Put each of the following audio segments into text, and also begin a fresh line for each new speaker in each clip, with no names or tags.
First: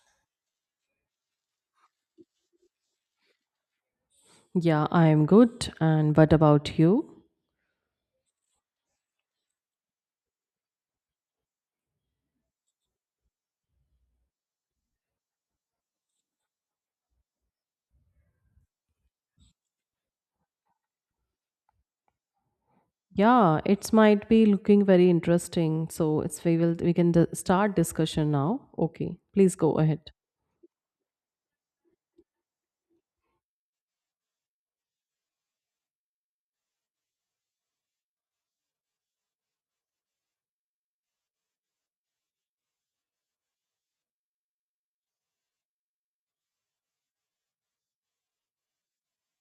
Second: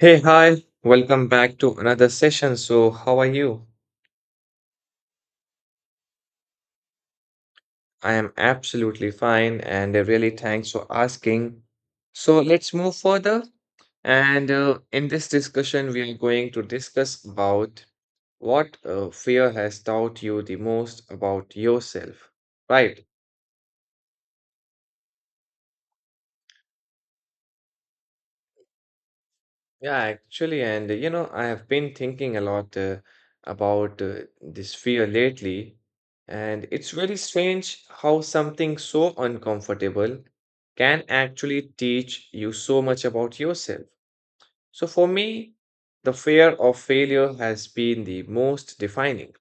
Hey, hi, welcome back to another session. So, how are you?
Yeah, I am good. And what about you?
I am absolutely fine and really thanks for asking. So, let's move further. And In this discussion, we are going to discuss about what fear has taught you the most about yourself, right?
Yeah, it might be looking very interesting. So it's we will we can d- start discussion now. Okay, please go
Yeah,
ahead.
actually, I have been thinking a lot about this fear lately, and it's really strange how something so uncomfortable can actually teach you so much about yourself. So, for me, the fear of failure has been the most defining.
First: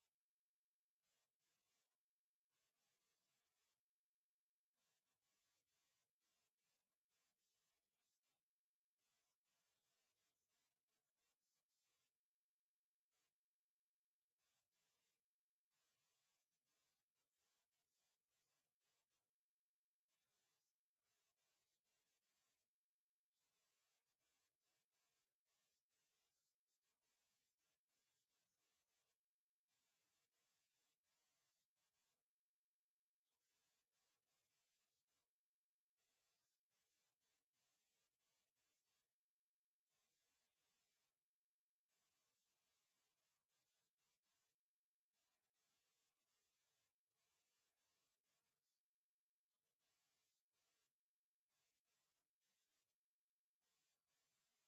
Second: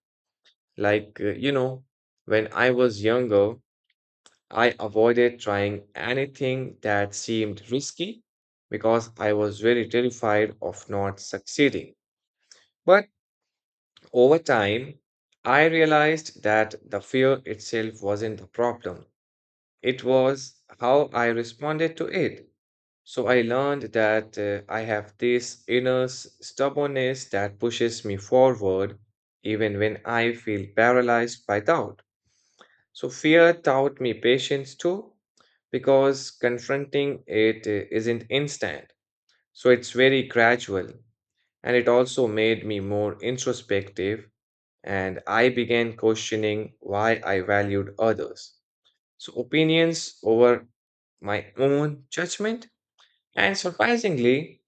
Like, uh, you know, when I was younger, I avoided trying anything that seemed risky because I was very terrified of not succeeding. But over time, I realized that the fear itself wasn't the problem. It was how I responded to it. So I learned that I have this stubbornness that pushes me forward even when I feel paralyzed by doubt. So fear taught me patience too, because confronting it isn't instant. So it's very gradual. And it also made me more introspective and I began questioning why I valued others. So, opinions over my own judgment. And surprisingly,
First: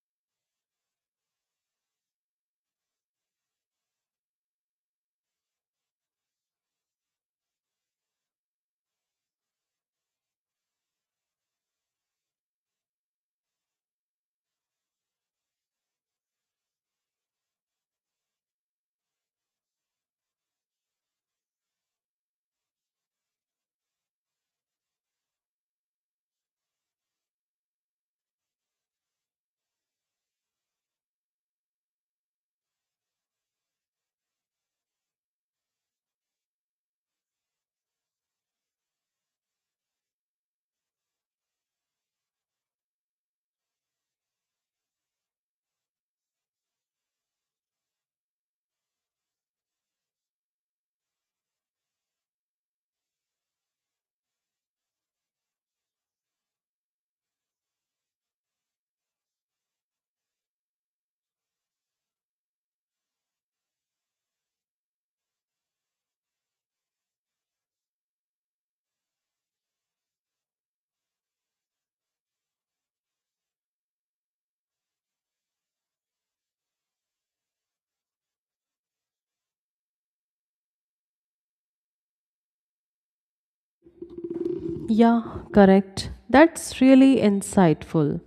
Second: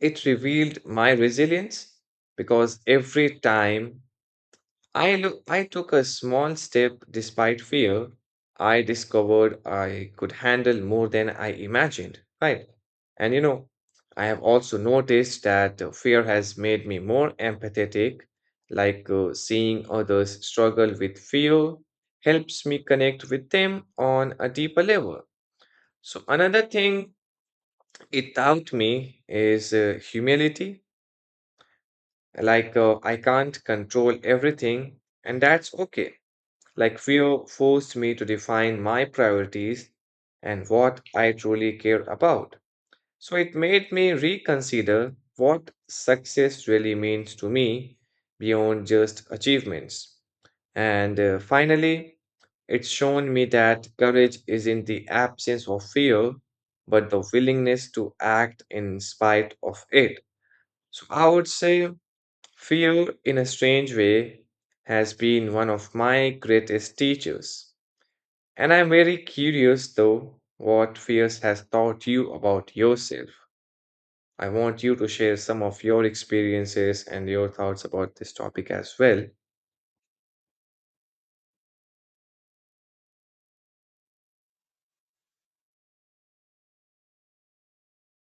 it revealed my resilience because every time I took a small step despite fear. I discovered I could handle more than I imagined, right? And you know, I have also noticed that fear has made me more empathetic, like seeing others struggle with fear helps me connect with them on a deeper level. So another thing it taught me is humility, like I can't control everything, and that's okay. Like, fear forced me to define my priorities and what I truly care about. So, it made me reconsider what success really means to me beyond just achievements. And Finally, it's shown me that courage is in the absence of fear, but the willingness to act in spite of it. So I would say fear, in a strange way, has been one of my greatest teachers. And I'm very curious though what fears has taught you about yourself. I want you to share some of your experiences and your thoughts about this topic as well.
Yeah, correct. That's really insightful.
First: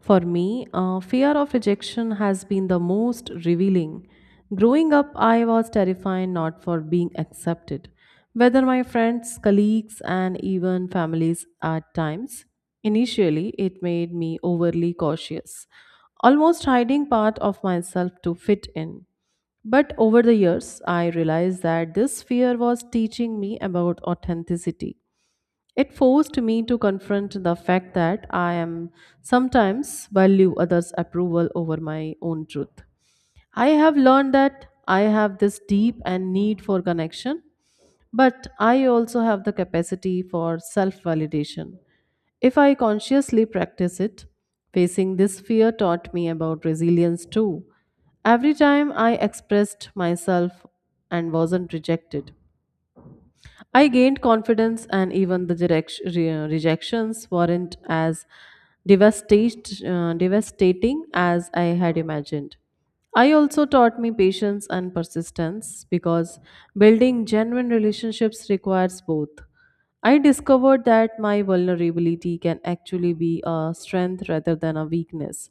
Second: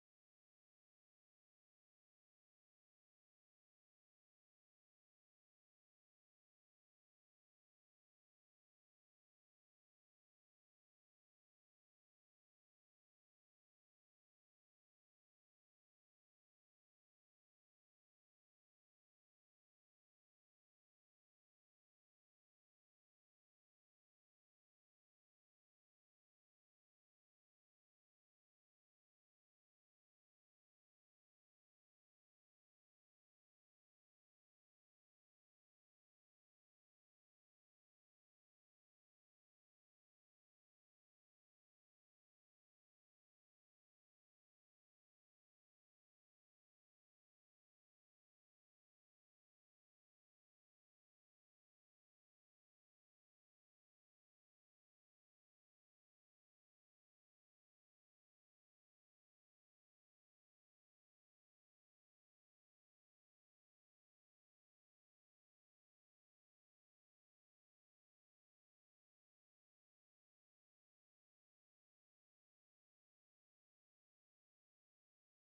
For me, fear of rejection has been the most revealing. Growing up, I was terrified not for being accepted, whether my friends, colleagues, and even families at times. Initially, it made me overly cautious, almost hiding part of myself to fit in. But over the years, I realized that this fear was teaching me about authenticity. It forced me to confront the fact that I am sometimes value others' approval over my own truth. I have learned that I have this deep and need for connection, but I also have the capacity for self validation. If I consciously practice it, facing this fear taught me about resilience too. Every time I expressed myself and wasn't rejected, I gained confidence, and even the rejections weren't as devastating as I had imagined. I also taught me patience and persistence because building genuine relationships requires both. I discovered that my vulnerability can actually be a strength rather than a weakness,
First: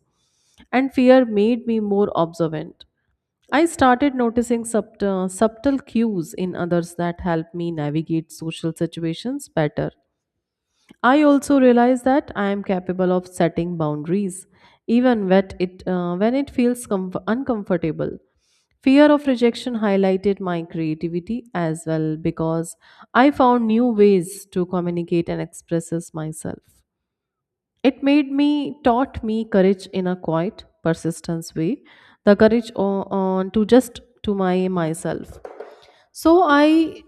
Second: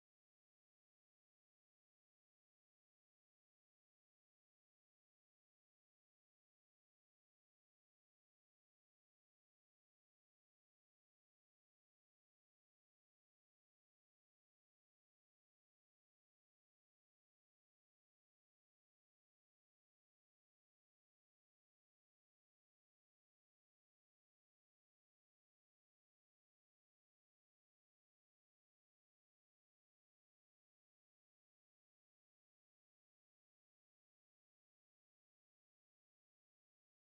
and fear made me more observant. I started noticing subtle cues in others that help me navigate social situations better. I also realize that I am capable of setting boundaries, even when it feels uncomfortable. Fear of rejection highlighted my creativity as well because I found new ways to communicate and express myself. It taught me courage in a quiet, persistence way, the courage on to just to my myself. So I,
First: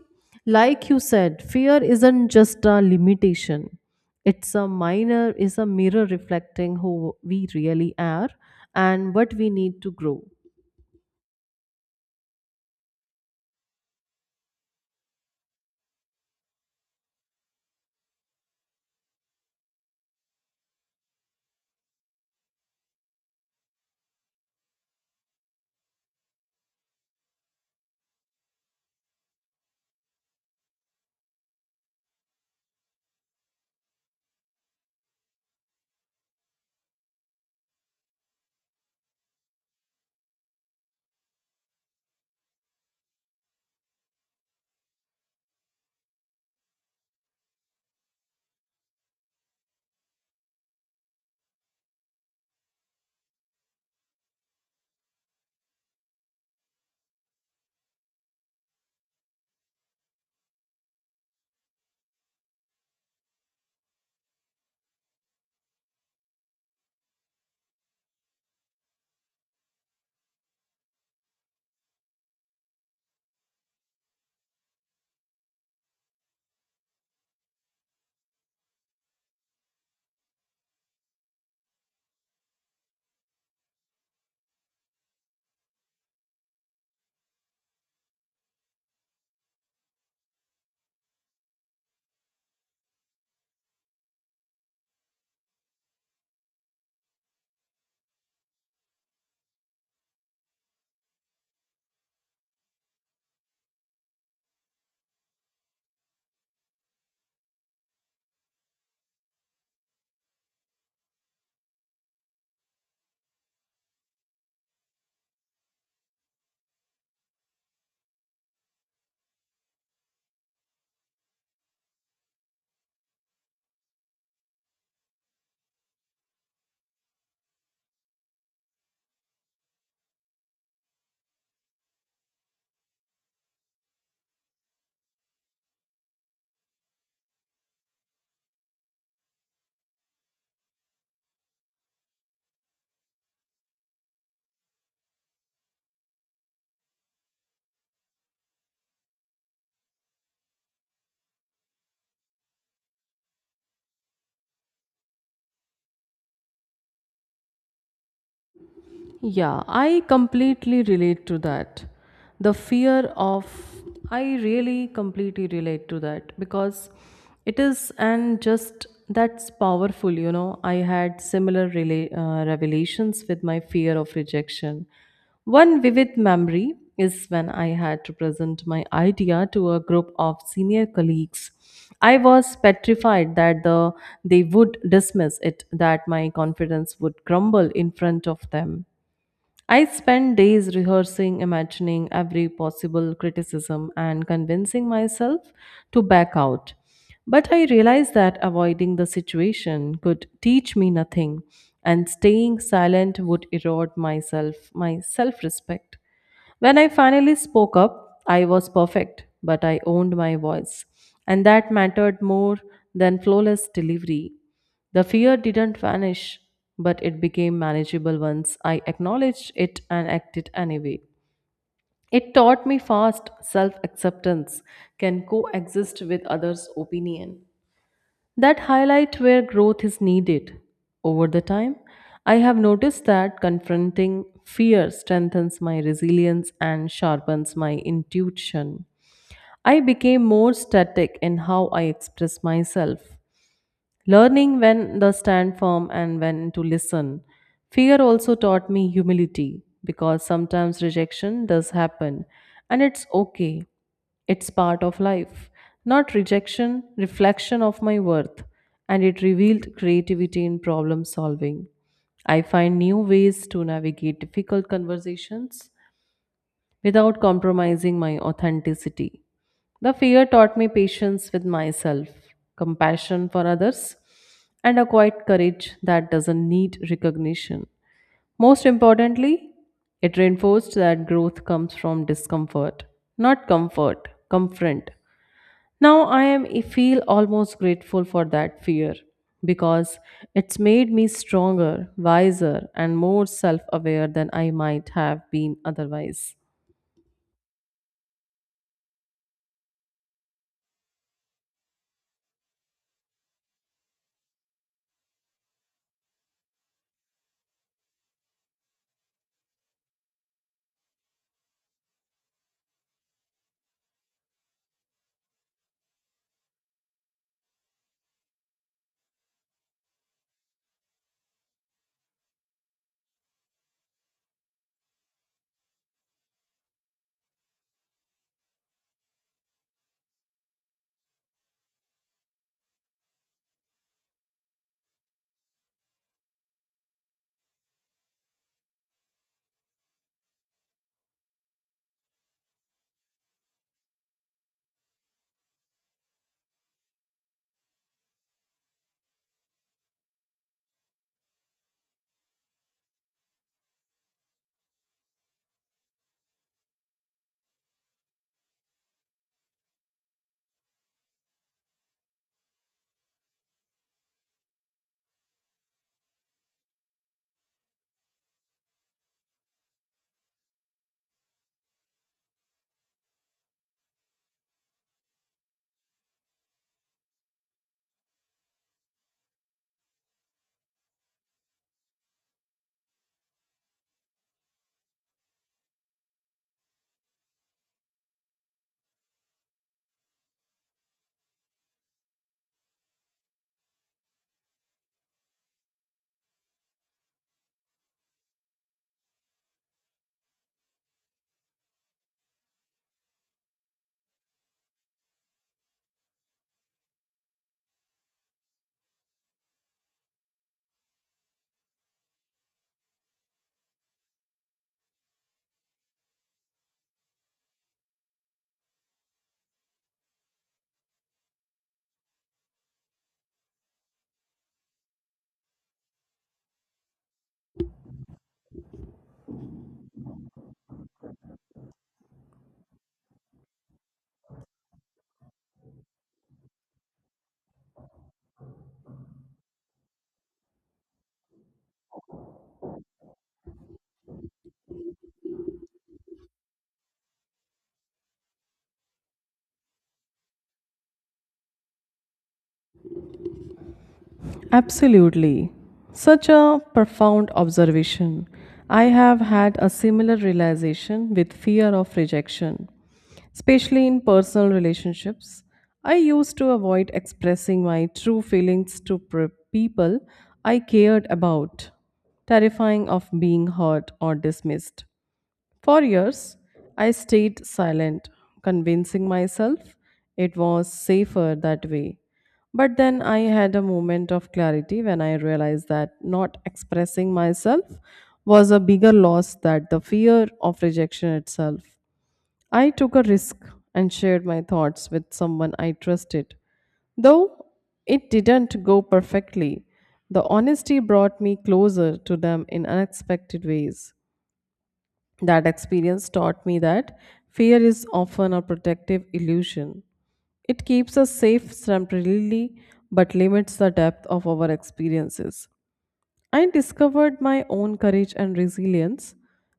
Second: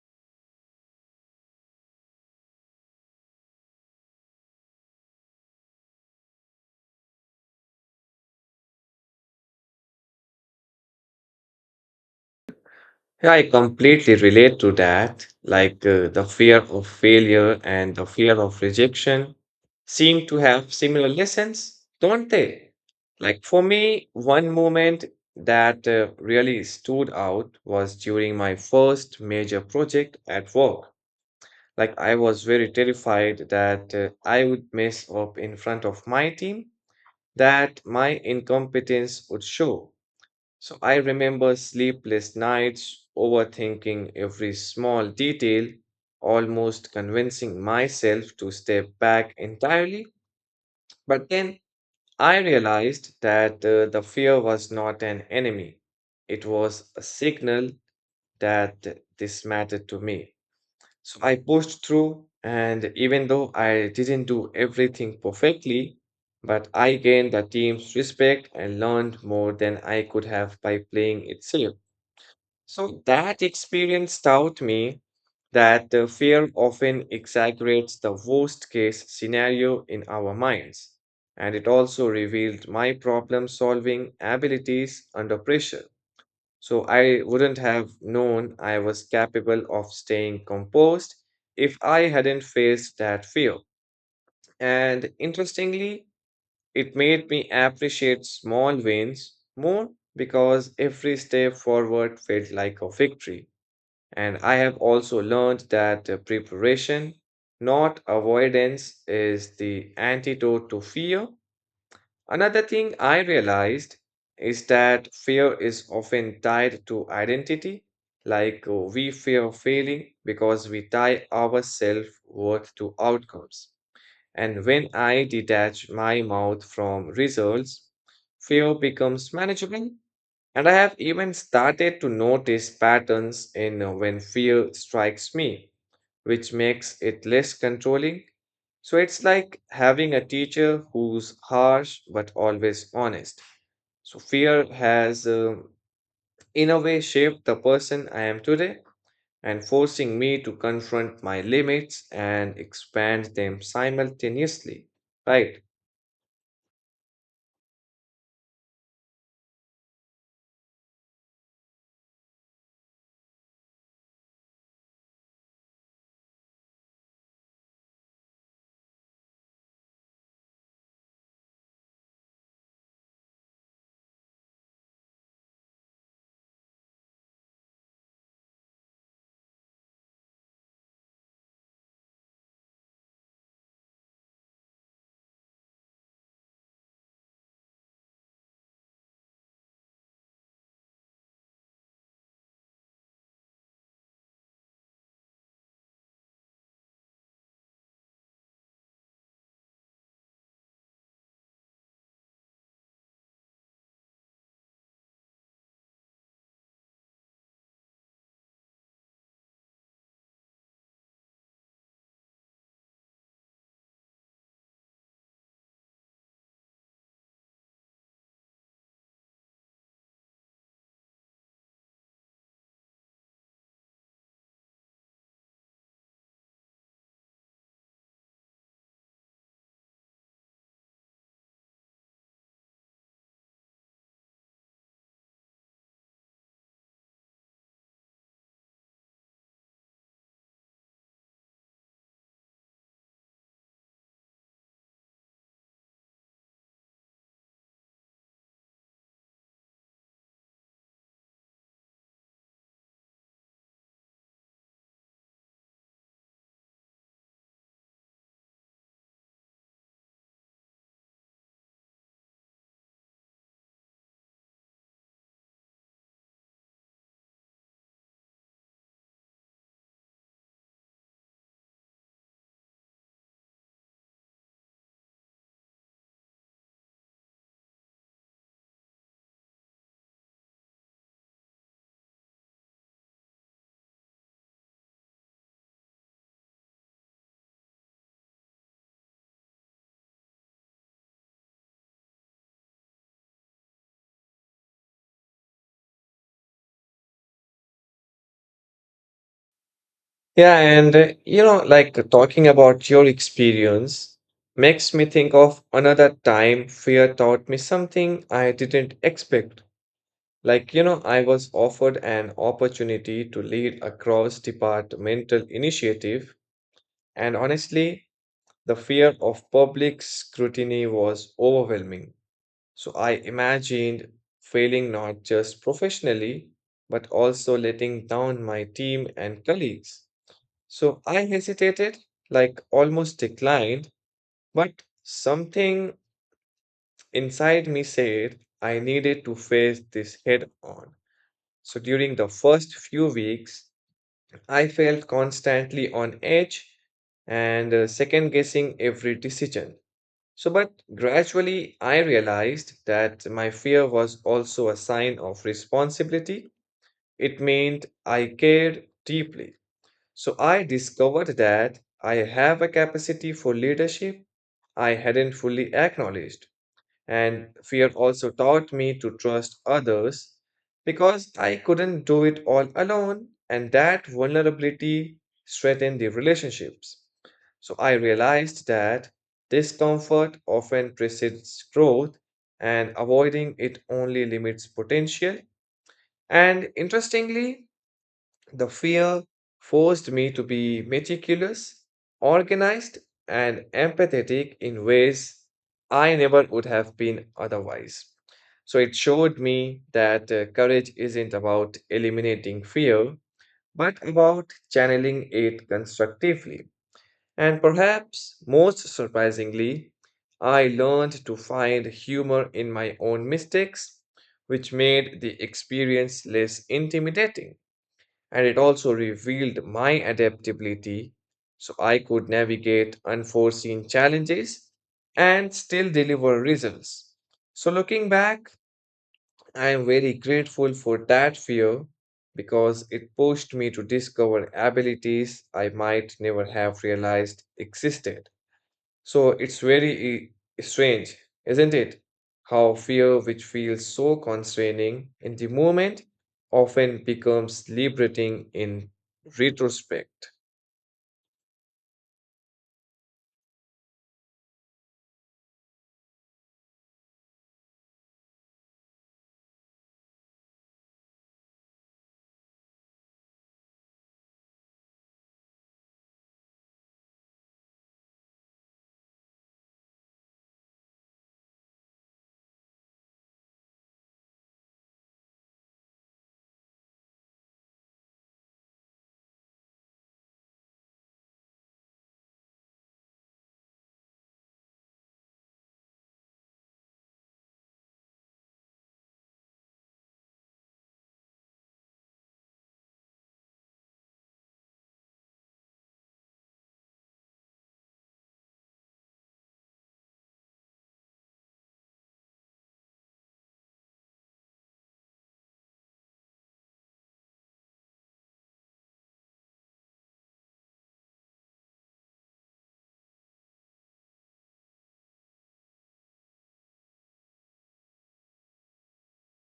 like you said, fear isn't just a limitation. It's a minor, is a mirror reflecting who we really are and what we need to grow.
Yeah, I completely relate to that. Like the fear of failure and the fear of rejection seem to have similar lessons, don't they? Like for me, one moment that really stood out was during my first major project at work. Like, I was very terrified that I would mess up in front of my team, that my incompetence would show. So I remember sleepless nights, overthinking every small detail, almost convincing myself to step back entirely. But then I realized that the fear was not an enemy, it was a signal that this mattered to me. So I pushed through, and even though I didn't do everything perfectly, but I gained the team's respect and learned more than I could have by playing it safe. So that experience taught me that the fear often exaggerates the worst case scenario in our minds. And it also revealed my problem solving abilities under pressure. So I wouldn't have known I was capable of staying composed if I hadn't faced that fear. And interestingly, it made me appreciate small wins more because every step forward felt like a victory. And I have also learned that preparation, not avoidance, is the antidote to fear. Another thing I realized is that fear is often tied to identity, like we fear failing because we tie our self worth to outcomes. And when I detach my mouth from results, fear becomes manageable. And I have even started to notice patterns in when fear strikes me, which makes it less controlling. So it's like having a teacher who's harsh but always honest. So fear has, in a way, shaped the person I am today and forcing me to confront my limits and expand them simultaneously. Right.
Yeah, I completely relate to that. The fear of, I really completely relate to that because it is, and just that's powerful, you know. I had similar revelations with my fear of rejection. One vivid memory is when I had to present my idea to a group of senior colleagues. I was petrified they would dismiss it, that my confidence would crumble in front of them. I spent days rehearsing, imagining every possible criticism, and convincing myself to back out. But I realized that avoiding the situation could teach me nothing, and staying silent would erode myself, my self respect. When I finally spoke up, I was perfect, but I owned my voice, and that mattered more than flawless delivery. The fear didn't vanish, but it became manageable once I acknowledged it and acted anyway. It taught me fast self acceptance can coexist with others' opinion. That highlight where growth is needed. Over the time, I have noticed that confronting fear strengthens my resilience and sharpens my intuition. I became more static in how I express myself, learning when to stand firm and when to listen. Fear also taught me humility because sometimes rejection does happen and it's okay. It's part of life. Not rejection, reflection of my worth. And it revealed creativity in problem solving. I find new ways to navigate difficult conversations without compromising my authenticity. The fear taught me patience with myself, compassion for others, and a quiet courage that doesn't need recognition. Most importantly, it reinforced that growth comes from discomfort, not comfort, Confront. Now I feel almost grateful for that fear because it's made me stronger, wiser, and more self-aware than I might have been otherwise.
Yeah. And, you know, like Talking about your experience makes me think of another time fear taught me something I didn't expect. Like, you know, I was offered an opportunity to lead a cross-departmental initiative, and honestly, the fear of public scrutiny was overwhelming. So I imagined failing not just professionally, but also letting down my team and colleagues. So I hesitated, like almost declined, but something inside me said I needed to face this head on. So during the first few weeks, I felt constantly on edge and second guessing every decision. So, but gradually I realized that my fear was also a sign of responsibility. It meant I cared deeply. So, I discovered that I have a capacity for leadership I hadn't fully acknowledged. And fear also taught me to trust others because I couldn't do it all alone, and that vulnerability strengthened the relationships. So I realized that discomfort often precedes growth, and avoiding it only limits potential. And interestingly, the fear forced me to be meticulous, organized, and empathetic in ways I never would have been otherwise. So it showed me that courage isn't about eliminating fear, but about channeling it constructively. And perhaps most surprisingly, I learned to find humor in my own mistakes, which made the experience less intimidating, and it also revealed my adaptability so I could navigate unforeseen challenges and still deliver results. So, looking back, I am very grateful for that fear because it pushed me to discover abilities I might never have realized existed. So it's very strange, isn't it? How fear, which feels so constraining in the moment, often becomes liberating in retrospect.
Absolutely. Such a profound observation. I have had a similar realization with fear of rejection, especially in personal relationships. I used to avoid expressing my true feelings to people I cared about, terrifying of being hurt or dismissed. For years, I stayed silent, convincing myself it was safer that way. But then I had a moment of clarity when I realized that not expressing myself was a bigger loss than the fear of rejection itself. I took a risk and shared my thoughts with someone I trusted. Though it didn't go perfectly, the honesty brought me closer to them in unexpected ways. That experience taught me that fear is often a protective illusion. It keeps us safe temporarily but limits the depth of our experiences. I discovered my own courage and resilience,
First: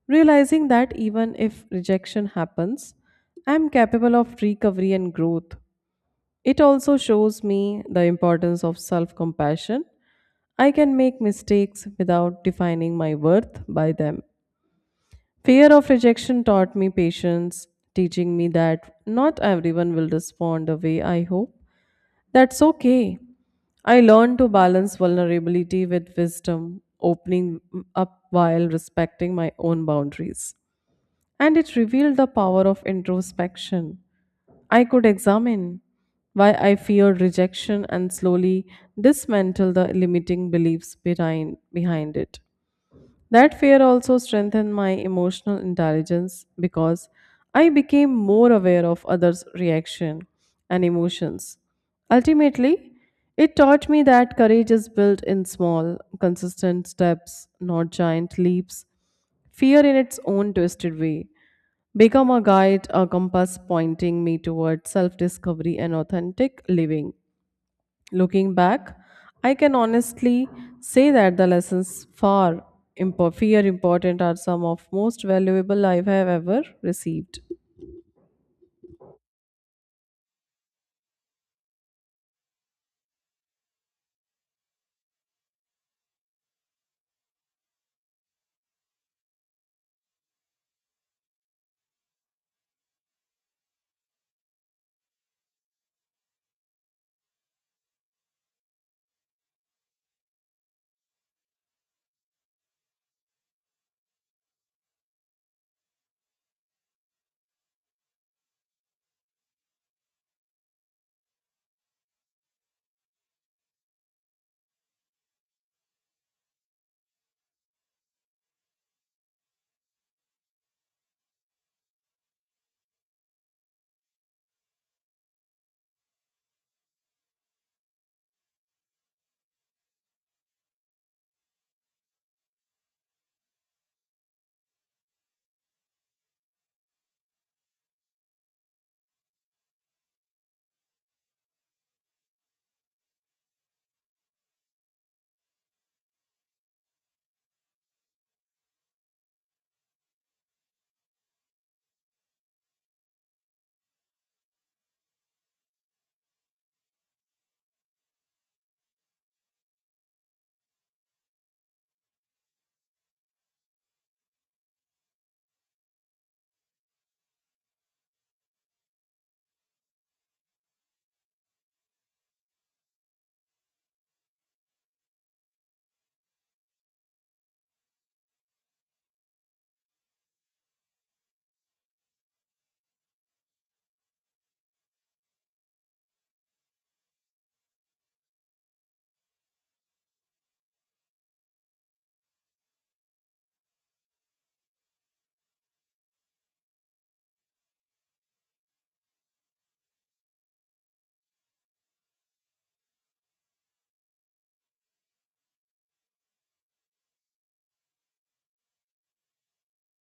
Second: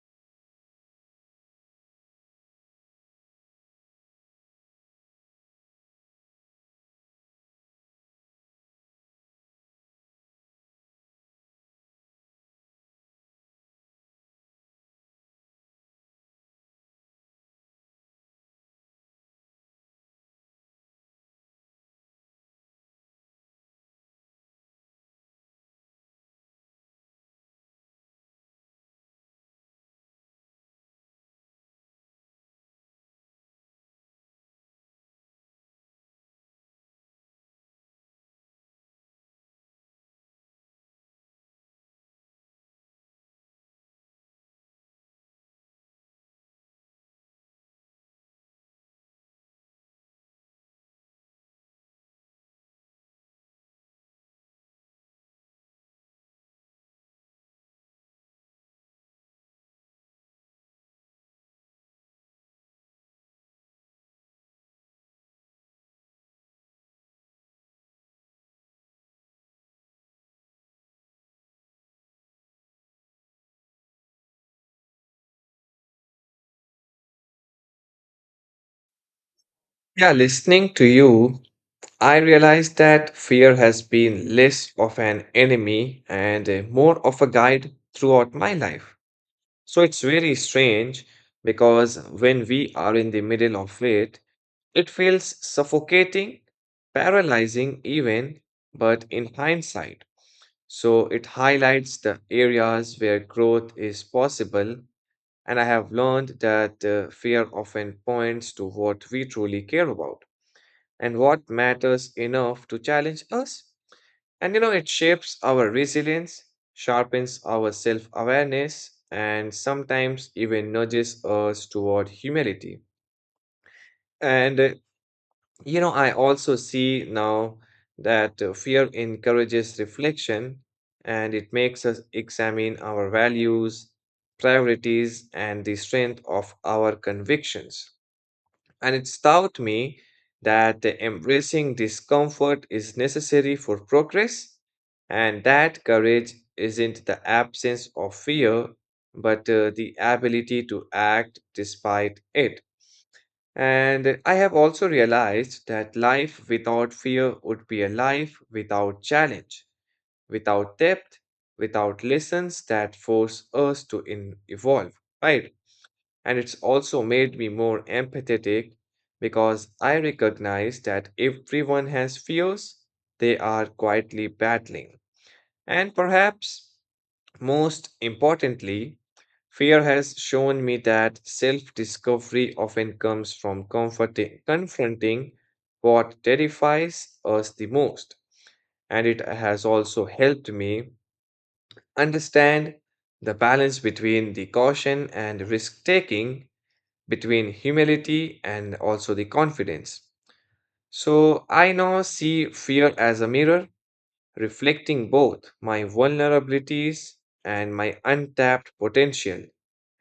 realizing that even if rejection happens, I am capable of recovery and growth. It also shows me the importance of self compassion. I can make mistakes without defining my worth by them. Fear of rejection taught me patience, teaching me that not everyone will respond the way I hope. That's okay. I learned to balance vulnerability with wisdom, opening up while respecting my own boundaries. And it revealed the power of introspection. I could examine why I feared rejection and slowly dismantle the limiting beliefs behind it. That fear also strengthened my emotional intelligence because I became more aware of others' reaction and emotions. Ultimately, it taught me that courage is built in small, consistent steps, not giant leaps. Fear in its own twisted way become a guide, a compass pointing me toward self discovery and authentic living. Looking back, I can honestly say that the lessons fear important are some of most valuable I have ever received.
Yeah, listening to you, I realized that fear has been less of an enemy and more of a guide throughout my life. So it's very strange because when we are in the middle of it, it feels suffocating, paralyzing, even, but in hindsight. So it highlights the areas where growth is possible, and I have learned that fear often points to what we truly care about and what matters enough to challenge us. And you know, it shapes our resilience, sharpens our self awareness, and sometimes even nudges us toward humility. And uh, I also see now that fear encourages reflection and it makes us examine our values, priorities, and the strength of our convictions. And it's taught me that embracing discomfort is necessary for progress and that courage isn't the absence of fear, but the ability to act despite it. And I have also realized that life without fear would be a life without challenge, without depth, without lessons that force us to evolve, right? And it's also made me more empathetic because I recognize that everyone has fears they are quietly battling. And perhaps most importantly, fear has shown me that self discovery often comes from confronting what terrifies us the most. And it has also helped me understand the balance between the caution and risk taking, between humility and also the confidence. So I now see fear as a mirror reflecting both my vulnerabilities and my untapped potential.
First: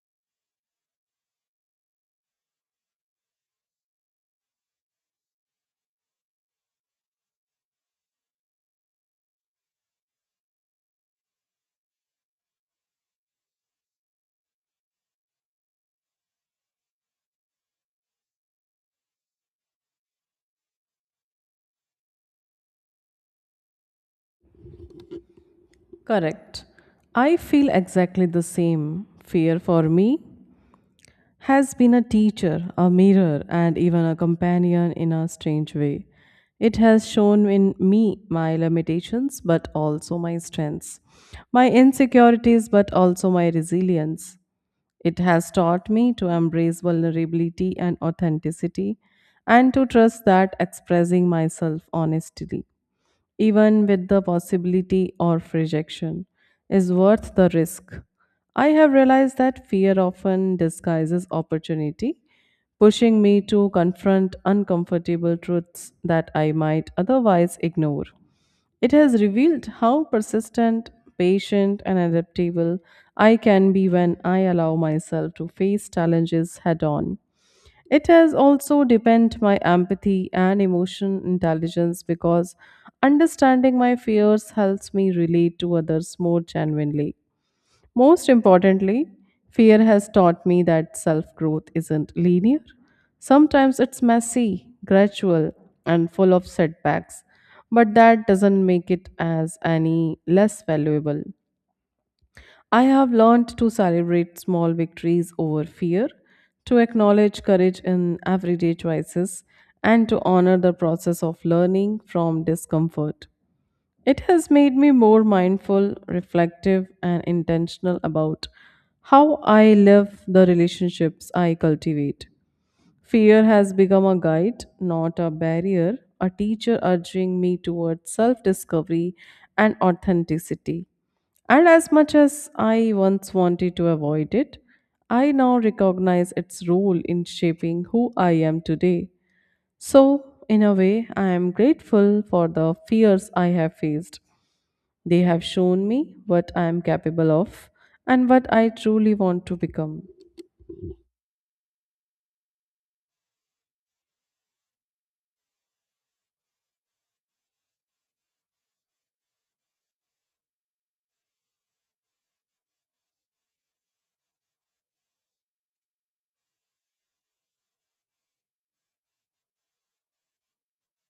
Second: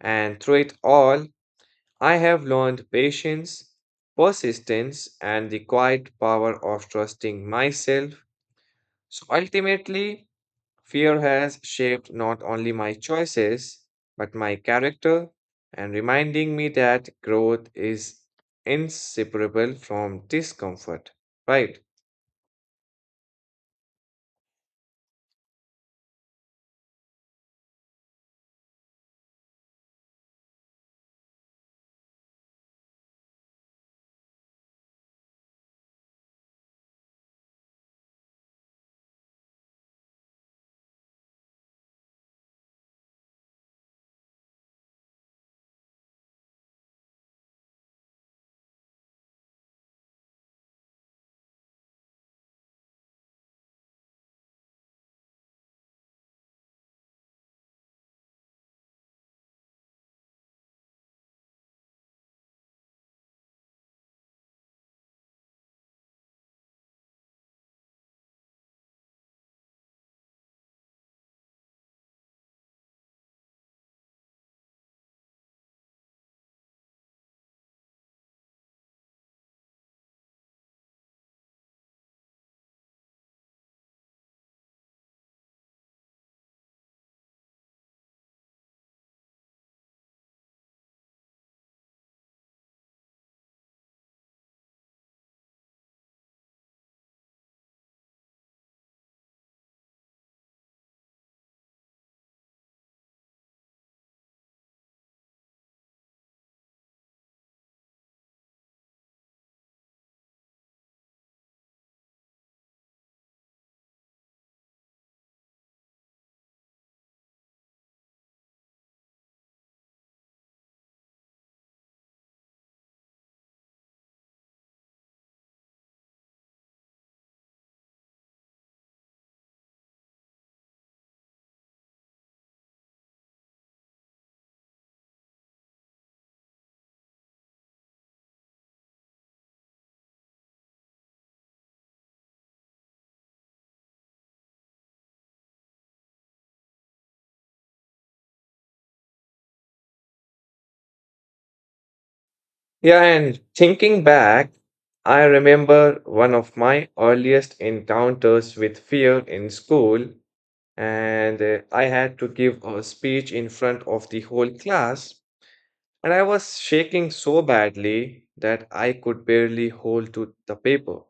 And through it all, I have learned patience, persistence, and the quiet power of trusting myself. So ultimately, fear has shaped not only my choices, but my character and reminding me that growth is inseparable from discomfort, right?
Correct. I feel exactly the same. Fear for me has been a teacher, a mirror, and even a companion in a strange way. It has shown in me my limitations, but also my strengths, my insecurities, but also my resilience. It has taught me to embrace vulnerability and authenticity and to trust that expressing myself honestly even with the possibility of rejection, is worth the risk. I have realized that fear often disguises opportunity, pushing me to confront uncomfortable truths that I might otherwise ignore. It has revealed how persistent, patient, and adaptable I can be when I allow myself to face challenges head on. It has also deepened my empathy and emotion intelligence because understanding my fears helps me relate to others more genuinely. Most importantly, fear has taught me that self growth isn't linear. Sometimes it's messy, gradual, and full of setbacks, but that doesn't make it as any less valuable. I have learned to celebrate small victories over fear, to acknowledge courage in everyday choices, and to honor the process of learning from discomfort. It has made me more mindful, reflective, and intentional about how I live the relationships I cultivate. Fear has become a guide, not a barrier, a teacher urging me towards self discovery and authenticity. And as much as I once wanted to avoid it, I now recognize its role in shaping who I am today. So, in a way, I am grateful for the fears I have faced. They have shown me what I am capable of and what I truly want to become.
Yeah, and thinking back, I remember one of my earliest encounters with fear in school, and I had to give a speech in front of the whole class, and I was shaking so badly that I could barely hold to the paper.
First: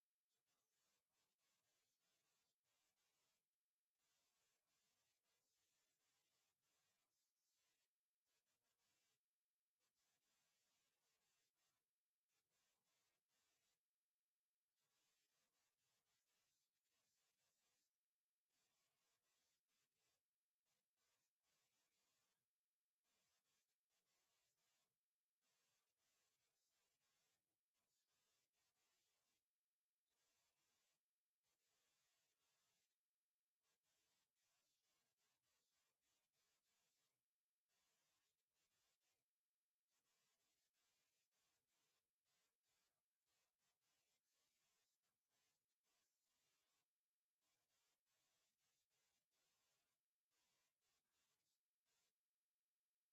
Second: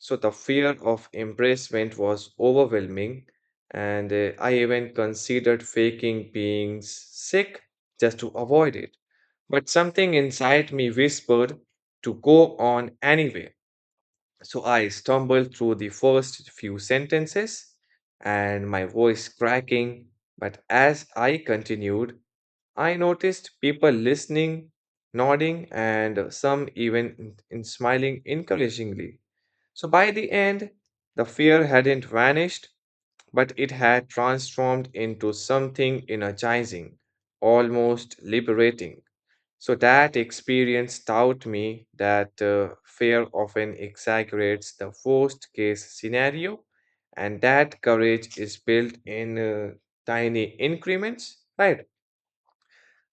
So the fear of embarrassment was overwhelming, and I even considered faking being sick just to avoid it. But something inside me whispered to go on anyway. So I stumbled through the first few sentences and my voice cracking. But as I continued, I noticed people listening, nodding, and some even in smiling encouragingly. So by the end, the fear hadn't vanished, but it had transformed into something energizing, almost liberating. So that experience taught me that fear often exaggerates the worst case scenario, and that courage is built in tiny increments, right?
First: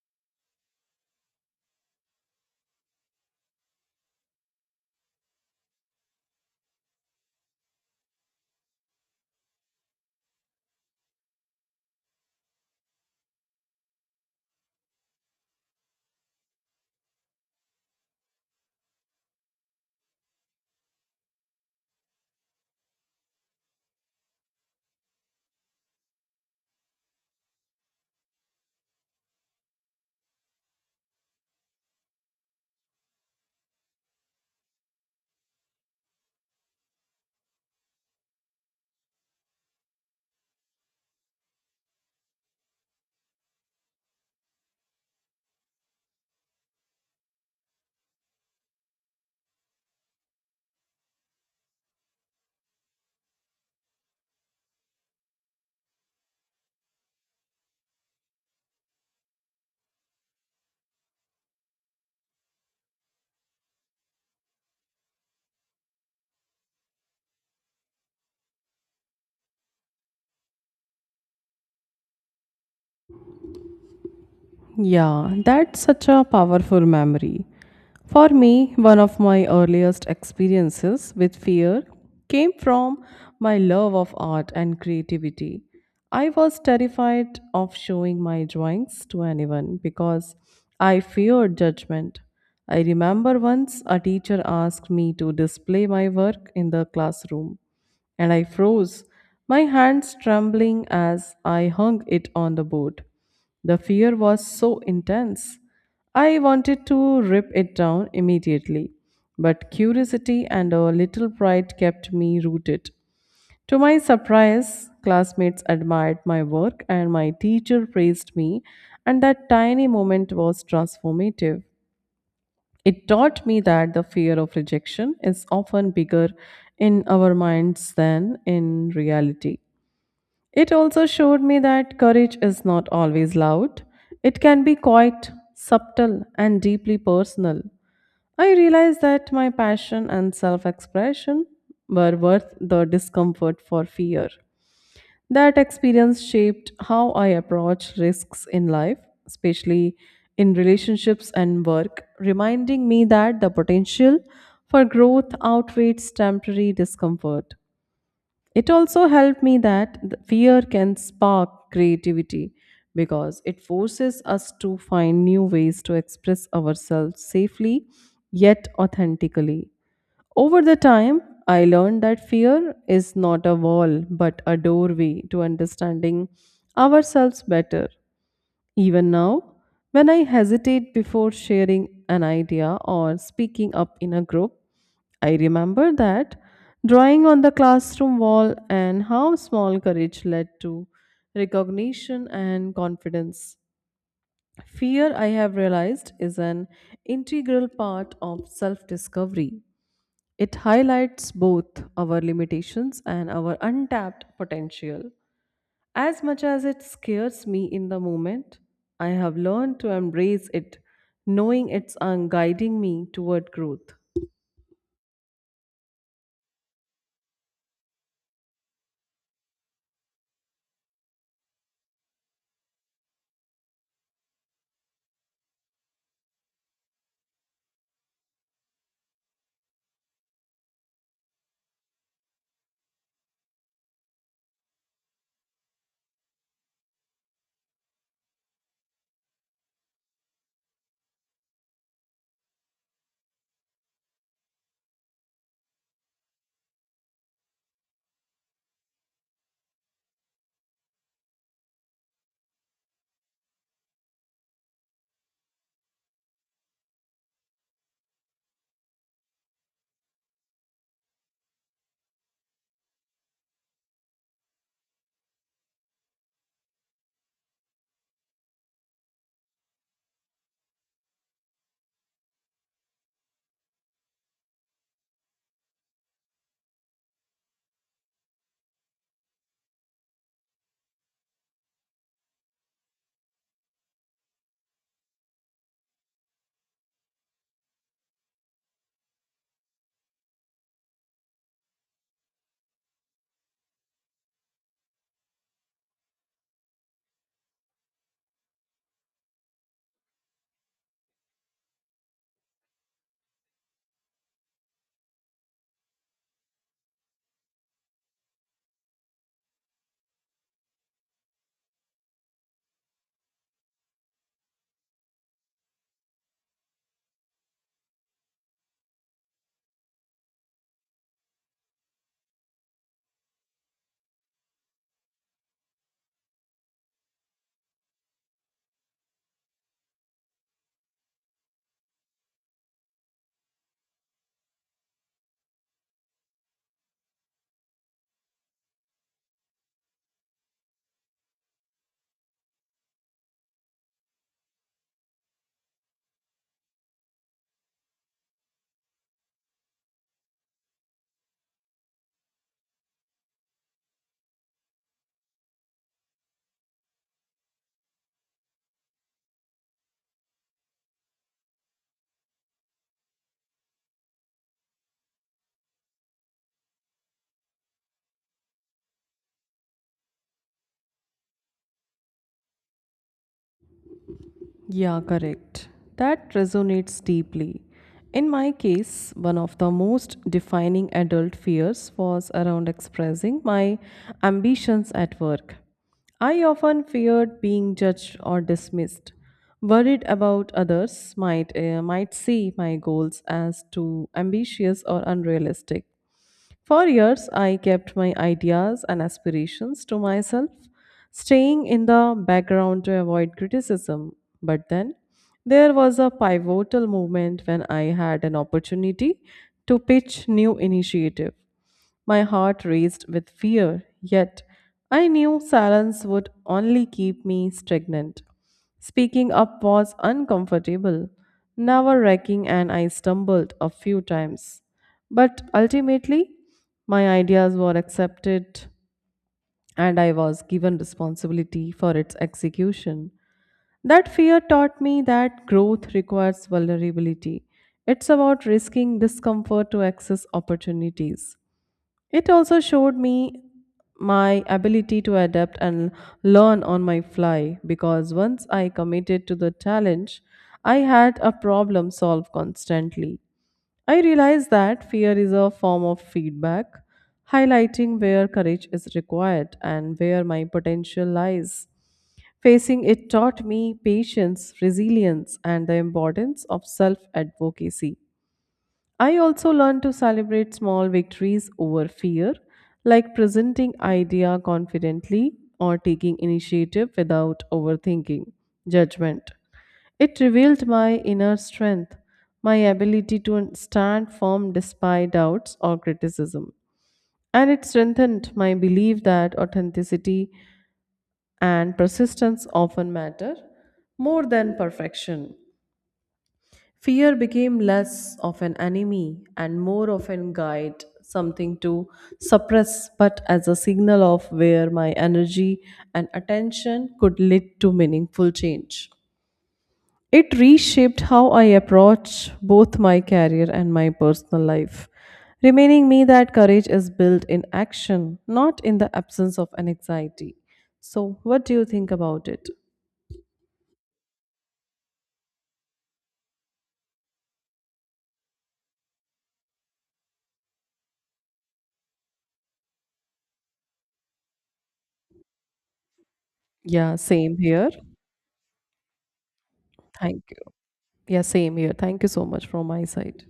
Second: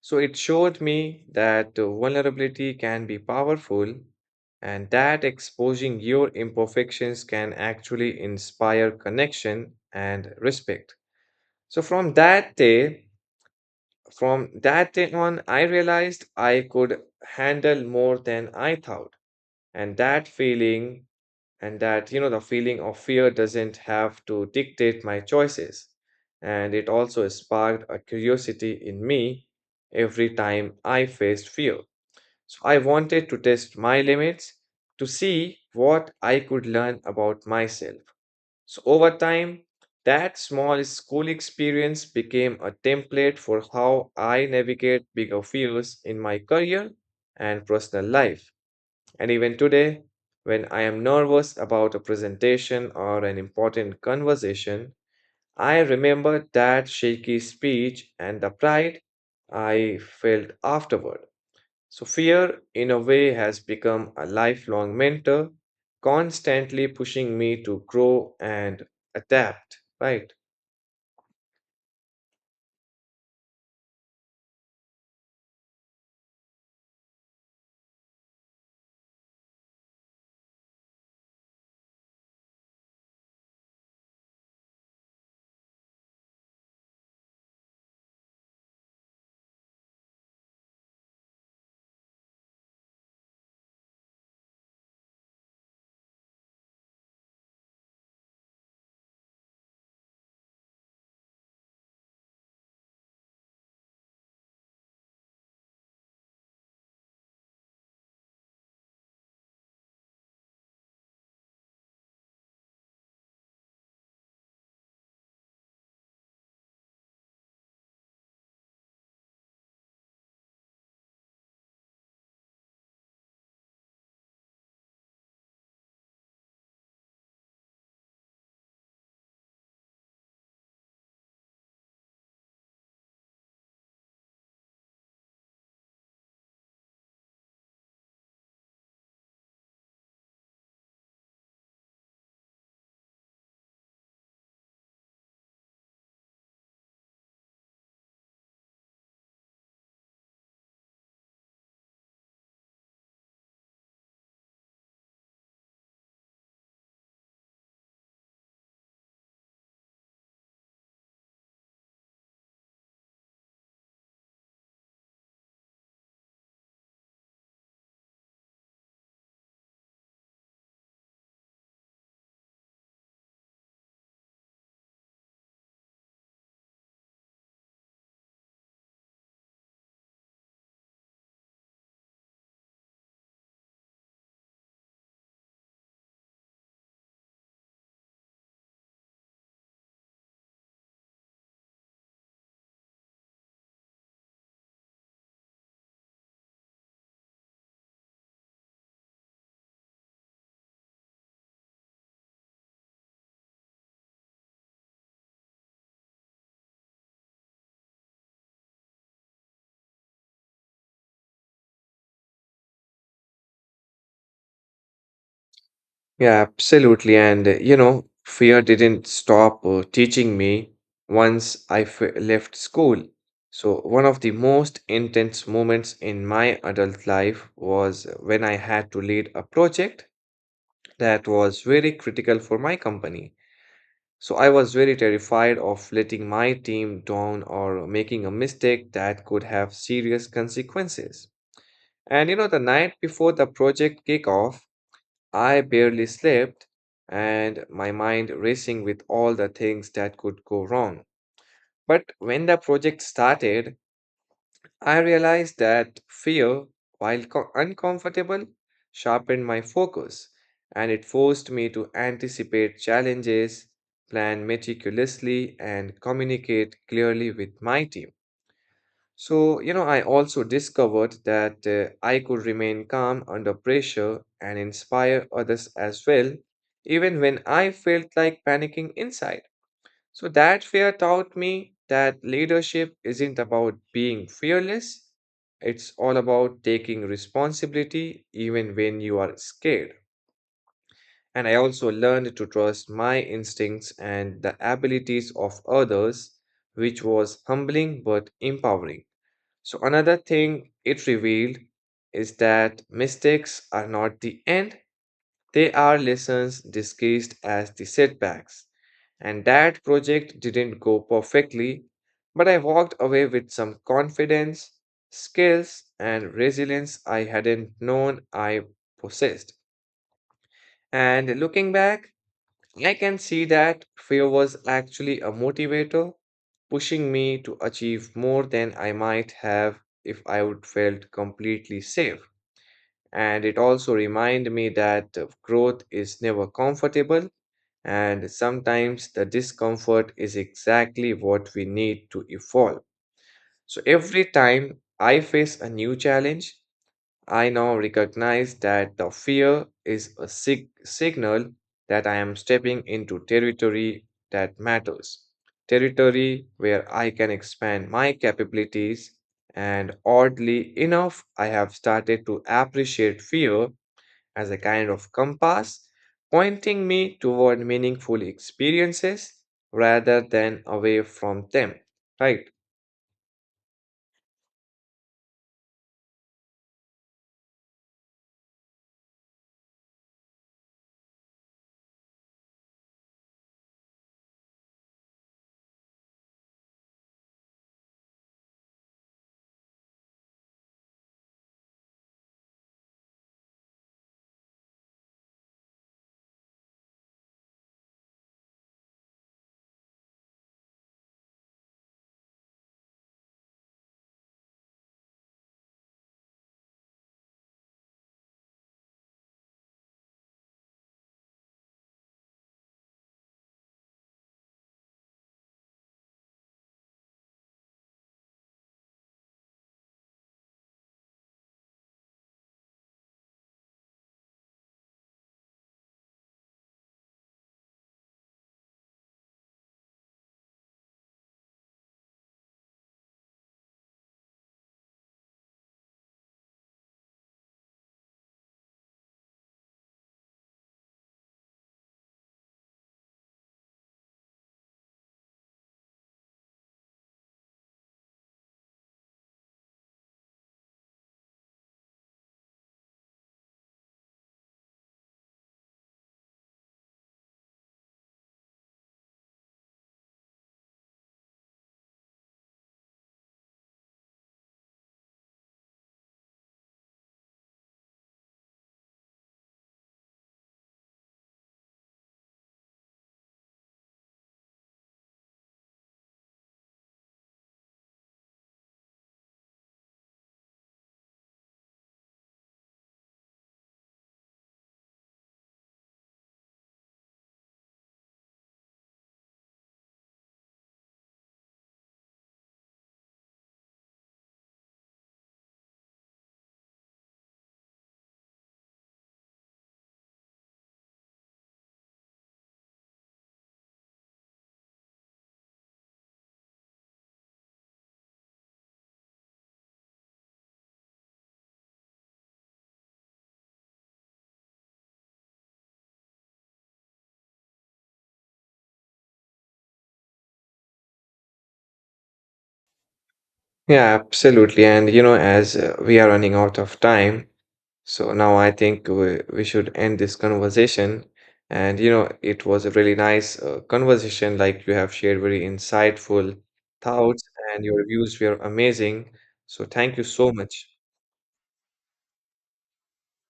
So it showed me that vulnerability can be powerful and that exposing your imperfections can actually inspire connection and respect. So from that day on, I realized I could handle more than I thought. And that feeling and that, you know, the feeling of fear doesn't have to dictate my choices, and it also sparked a curiosity in me every time I faced fear. So I wanted to test my limits to see what I could learn about myself. So over time, that small school experience became a template for how I navigate bigger fears in my career and personal life. And even today, when I am nervous about a presentation or an important conversation, I remember that shaky speech and the pride I felt afterward. So, fear, in a way, has become a lifelong mentor, constantly pushing me to grow and adapt, right?
Yeah, that's such a powerful memory. For me, one of my earliest experiences with fear came from my love of art and creativity. I was terrified of showing my drawings to anyone because I feared judgment. I remember once a teacher asked me to display my work in the classroom, and I froze, my hands trembling as I hung it on the board. The fear was so intense. I wanted to rip it down immediately, but curiosity and a little pride kept me rooted. To my surprise, classmates admired my work and my teacher praised me, and that tiny moment was transformative. It taught me that the fear of rejection is often bigger in our minds than in reality. It also showed me that courage is not always loud. It can be quite subtle and deeply personal. I realized that my passion and self expression were worth the discomfort for fear. That experience shaped how I approach risks in life, especially in relationships and work, reminding me that the potential for growth outweighs temporary discomfort. It also helped me that the fear can spark creativity because it forces us to find new ways to express ourselves safely yet authentically. Over the time, I learned that fear is not a wall but a doorway to understanding ourselves better. Even now, when I hesitate before sharing an idea or speaking up in a group, I remember that drawing on the classroom wall and how small courage led to recognition and confidence. Fear, I have realized, is an integral part of self discovery. It highlights both our limitations and our untapped potential. As much as it scares me in the moment, I have learned to embrace it, knowing it's guiding me toward growth.
Yeah, absolutely. Fear didn't stop teaching me once left school. So, one of the most intense moments in my adult life was when I had to lead a project that was very critical for my company. So, I was very terrified of letting my team down or making a mistake that could have serious consequences. And, you know, the night before the project kickoff, I barely slept and my mind racing with all the things that could go wrong. But when the project started, I realized that fear, while uncomfortable, sharpened my focus and it forced me to anticipate challenges, plan meticulously, and communicate clearly with my team. So, you know, I also discovered that I could remain calm under pressure and inspire others as well, even when I felt like panicking inside. So, that fear taught me that leadership isn't about being fearless, it's all about taking responsibility even when you are scared. And I also learned to trust my instincts and the abilities of others, which was humbling but empowering. So, another thing it revealed is that mistakes are not the end, they are lessons disguised as the setbacks. And that project didn't go perfectly, but I walked away with some confidence, skills, and resilience I hadn't known I possessed. And looking back, I can see that fear was actually a motivator, pushing me to achieve more than I might have if I would felt completely safe. And it also reminded me that growth is never comfortable, and sometimes the discomfort is exactly what we need to evolve. So every time I face a new challenge, I now recognize that the fear is a signal that I am stepping into territory that matters, territory where I can expand my capabilities. And oddly enough, I have started to appreciate fear as a kind of compass, pointing me toward meaningful experiences rather than away from them. Right?
Yeah, correct. That resonates deeply. In my case, one of the most defining adult fears was around expressing my ambitions at work. I often feared being judged or dismissed, worried about others might see my goals as too ambitious or unrealistic. For years, I kept my ideas and aspirations to myself, staying in the background to avoid criticism. But then there was a pivotal moment when I had an opportunity to pitch new initiative. My heart raced with fear, yet I knew silence would only keep me stagnant. Speaking up was uncomfortable, nerve wracking, and I stumbled a few times. But ultimately, my ideas were accepted and I was given responsibility for its execution. That fear taught me that growth requires vulnerability. It's about risking discomfort to access opportunities. It also showed me my ability to adapt and learn on my fly because once I committed to the challenge, I had a problem solved constantly. I realized that fear is a form of feedback, highlighting where courage is required and where my potential lies. Facing it taught me patience, resilience, and the importance of self advocacy. I also learned to celebrate small victories over fear, like presenting idea confidently or taking initiative without overthinking judgment. It revealed my inner strength, my ability to stand firm despite doubts or criticism, and it strengthened my belief that authenticity and persistence often matter more than perfection. Fear became less of an enemy and more of a guide, something to suppress, but as a signal of where my energy and attention could lead to meaningful change. It reshaped how I approach both my career and my personal life, reminding me that courage is built in action, not in the absence of an anxiety. So, what do you think about it?
Yeah, absolutely. And you know, as we are running out of time, so now I think we should end this conversation. And you know, it was a really nice conversation. Like you have shared very insightful
Yeah,
thoughts,
same
and
here.
your views were amazing. So thank you
Thank
so
you.
much.
Yeah, same here. Thank you so much from my side.